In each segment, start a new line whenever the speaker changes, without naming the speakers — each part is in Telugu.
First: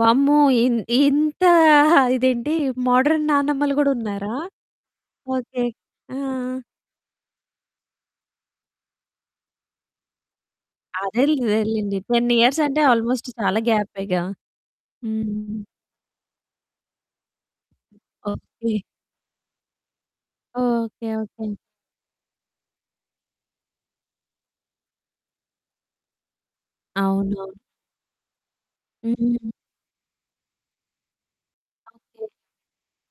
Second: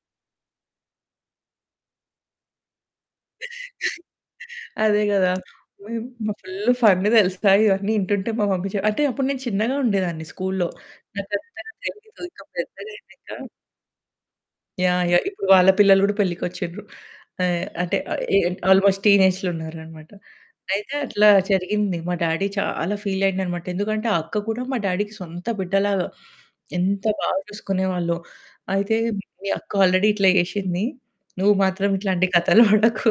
వామ్మో! ఇం ఇంత ఆ ఇదేంటి మోడర్న్ నానమ్మలు గూడున్నారా?
అదే గదా!
ఓకే. ఆ!
మ
ఆ!
ఫుల్ ఫన్ తెలుసా, ఇవన్నీ వింటుంటే, మా మమ్మీ చే అంటే అప్పుడు నేను చిన్నగా ఉండేదాన్ని స్కూల్లో.
అదేలె,
నాకంతగా
అదేలెండి.
తెల్దు.
10
ఇంక
ఇయర్సంటే
పెద్దగా
ఆల్మోస్ట్
అయ్యినంక
చాలా గ్యాపేగా.
యాహ్! యాహ్! ఇప్పుడు
హ్మ్.
వాళ్ళ పిల్లలు కూడా పెళ్ళికి వచ్చిండ్రు. ఆహ్, అంటే ఆహ్, ఎ
ఓకే.
ఆల్మోస్ట్ టీనేజ్‌లో ఉన్నారన్నమాట. అయితే
ఓకే,
అట్లా
ఓకే.
జరిగింది. మా డ్యాడీ చాలా ఫీలయిండన్నమాట. ఎందుకంటే ఆ అక్క కూడా మా డాడీకి సొంత బిడ్డ లాగా. ఎంత బాగా
అవునవును.
చూసుకునేవాళ్ళో. అయితే "మీ
హుహుహు.
అక్క ఆల్రెడీ ఇట్లా చేసింది. నువ్వు మాత్రం
ఓకే.
ఇట్లాంటి కథలు పడకు"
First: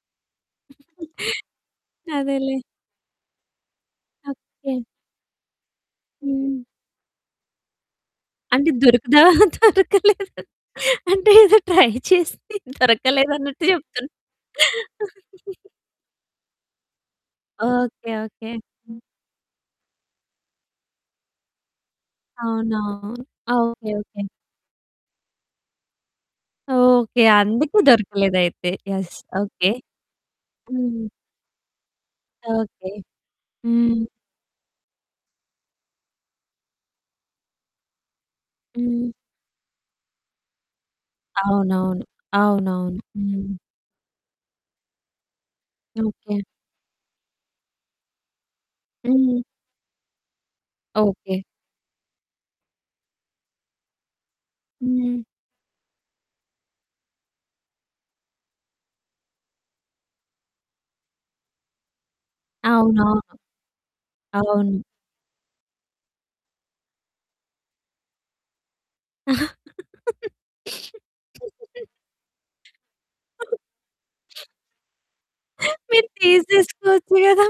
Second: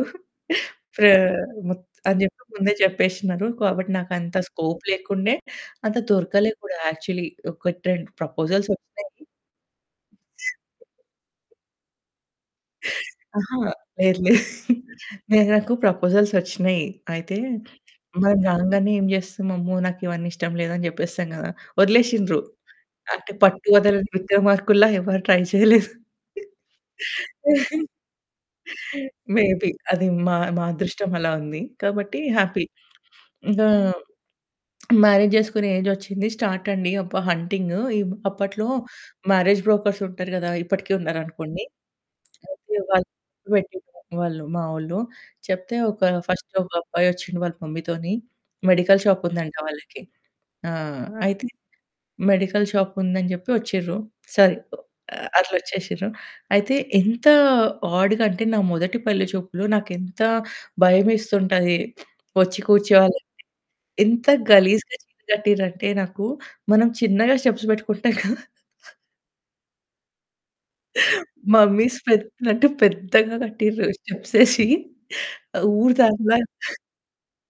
ఫా ఆహ్, మొత్ అని జెప్పి
అదేలే.
ముందే చెప్పేసినరు. కాబట్టి నాకంత
ఓకే.
స్కోప్ లేకుండే అంత దొరకలే
హ్మ్.
గూడా యాక్చువలీ. ఒకట్రెండు
అంటే
ప్రపోజల్స్ వచ్చినయి.
దొరుకుదా దొరకలేదు. అంటే ఏదో ట్రై చేసి
అహా!
దొరకలేదన్నట్టు చెప్తున్నారు.
లేదు లేదు. లేదు, నాకు ప్రపోజల్స్ వచ్చినయి. అయితే
ఓకే,
మనం
ఓకే.
రాగానే
హ్మ్.
ఏం జేస్తాం "అమ్మో! నాకివన్నీ ఇష్టం లేదు" అని జెప్పేస్తాం గదా. వదిలేసింన్రు.
అవునా!
అంటే
ఆ!
పట్టు
ఓకే,
వదలని
ఓకే.
విక్రమార్కుల్లా ఎవరు ట్రై చేయలేదు.
ఓకే. అందుకే దొరకలేదయితే. Yes
maybe.
ఓకే.
అది మా మా
హ్మ్.
అదృష్టం అలా ఉంది. కాబట్టి హ్యాపీ.
ఓకే.
ఇంకా
హ్మ్.
మ్యారేజ్ జేసుకునే ఏజొచ్చింది. స్టార్టండి. అబ్బా! హంటింగు ఇబ్ అప్పట్లో
హ్మ్.
మ్యారేజ్ బ్రోకర్స్ ఉంటారు గదా! ఇప్పటికి ఉన్నారనుకోండి.
అవునవును.
అయితే
అవునవును.
వాళ్ళు
హ్మ్.
తోని చెప్పేట్టిన్రనమాట మా వోళ్ళు. చెప్తే ఒక
ఓకే.
ఫస్టొక అబ్బాయి వచ్చిండు వాళ్ళ మమ్మీ తోని మెడికల్ షాప్
హ్మ్.
ఉందంట వాళ్ళకి. ఆ!
ఓకే.
అయితే మెడికల్ షాప్ ఉందని జెప్పి వచ్చిర్రు. సరే
హ్మ్.
ఆహ్, అట్లా వచ్చేసిర్రు. అయితే ఎంత ఆడ్‌గా అంటే నా మొదటి పెళ్ళి చూపులు నాకెంత భయమేస్తుంటది. వచ్చి కూర్చోవాలంటే.
అవునవును.
ఎంత
అవును.
గలీజ్‌గా చీర కట్టింర్రంటే నాకు, మనం చిన్నగా స్టెప్స్ పెట్టుకుంటాం కదా! మమ్మీస్ పెట్టినట్టు పెద్దగా కట్టిర్రు స్టెప్సేసి, ఊరు
మీరు
దానిలా.
తీసేసుకోవచ్చు గదా!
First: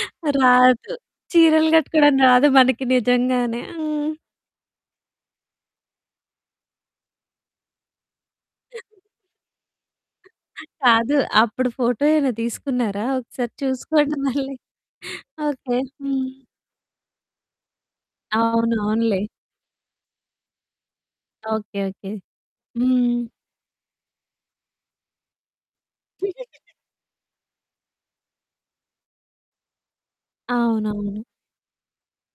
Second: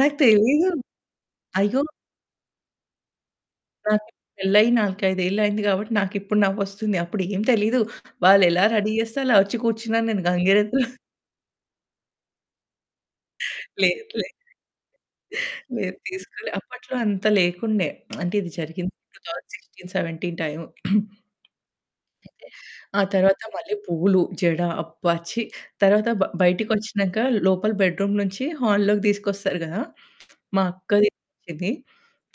నాకు తెలియదు.
రాదు. చీరలు
అయ్యో!
కట్టుకోవడం రాదు మనకి నిజంగానే.
నాకు
హ్మ్.
పెళ్ళయ్యి 4, 5 ఏళ్ళు అయింది గాబట్టి నాకిప్పుడు నవ్వొస్తుంది. అప్పుడు ఏం తెలీదు. వాళ్ళు ఎలా రెడీ జేస్తే, అలా వచ్చి కూర్చున్నా నేను గంగిరెద్దులా.
కాదు. అప్పుడు ఫోటో ఏమైనా తీసుకున్నారా ఒకసారి
లేదు
చూసుకోండి
లేదు.
మళ్ళీ. ఓకే.
లేదు
హ్మ్.
తీసుకోలే. అప్పట్లో అంత లేకుండే. అంటే ఇది
అవును
జరిగింది.
అవునులే.
2016, 17 టైము.
Okay, okay.
ఆ
హ్మ్.
తరువాత మళ్ళి పూలు, జడ. అబ్బా! ఛి. తరువాత బయటికొచ్చినంక లోపల బెడ్‌రూమ్ నుంచి హాలోకి తీసుకొస్తారు గదా! మా అక్కది
అవునవును.
ఇది.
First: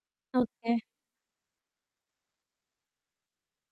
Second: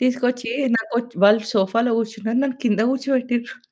తీసుకొచ్చి
ఓకే.
నాకొచ్చి వాళ్ళు సోఫాలో కూర్చున్నారు. నన్ను కింద కూర్చోపెట్టిర్రు.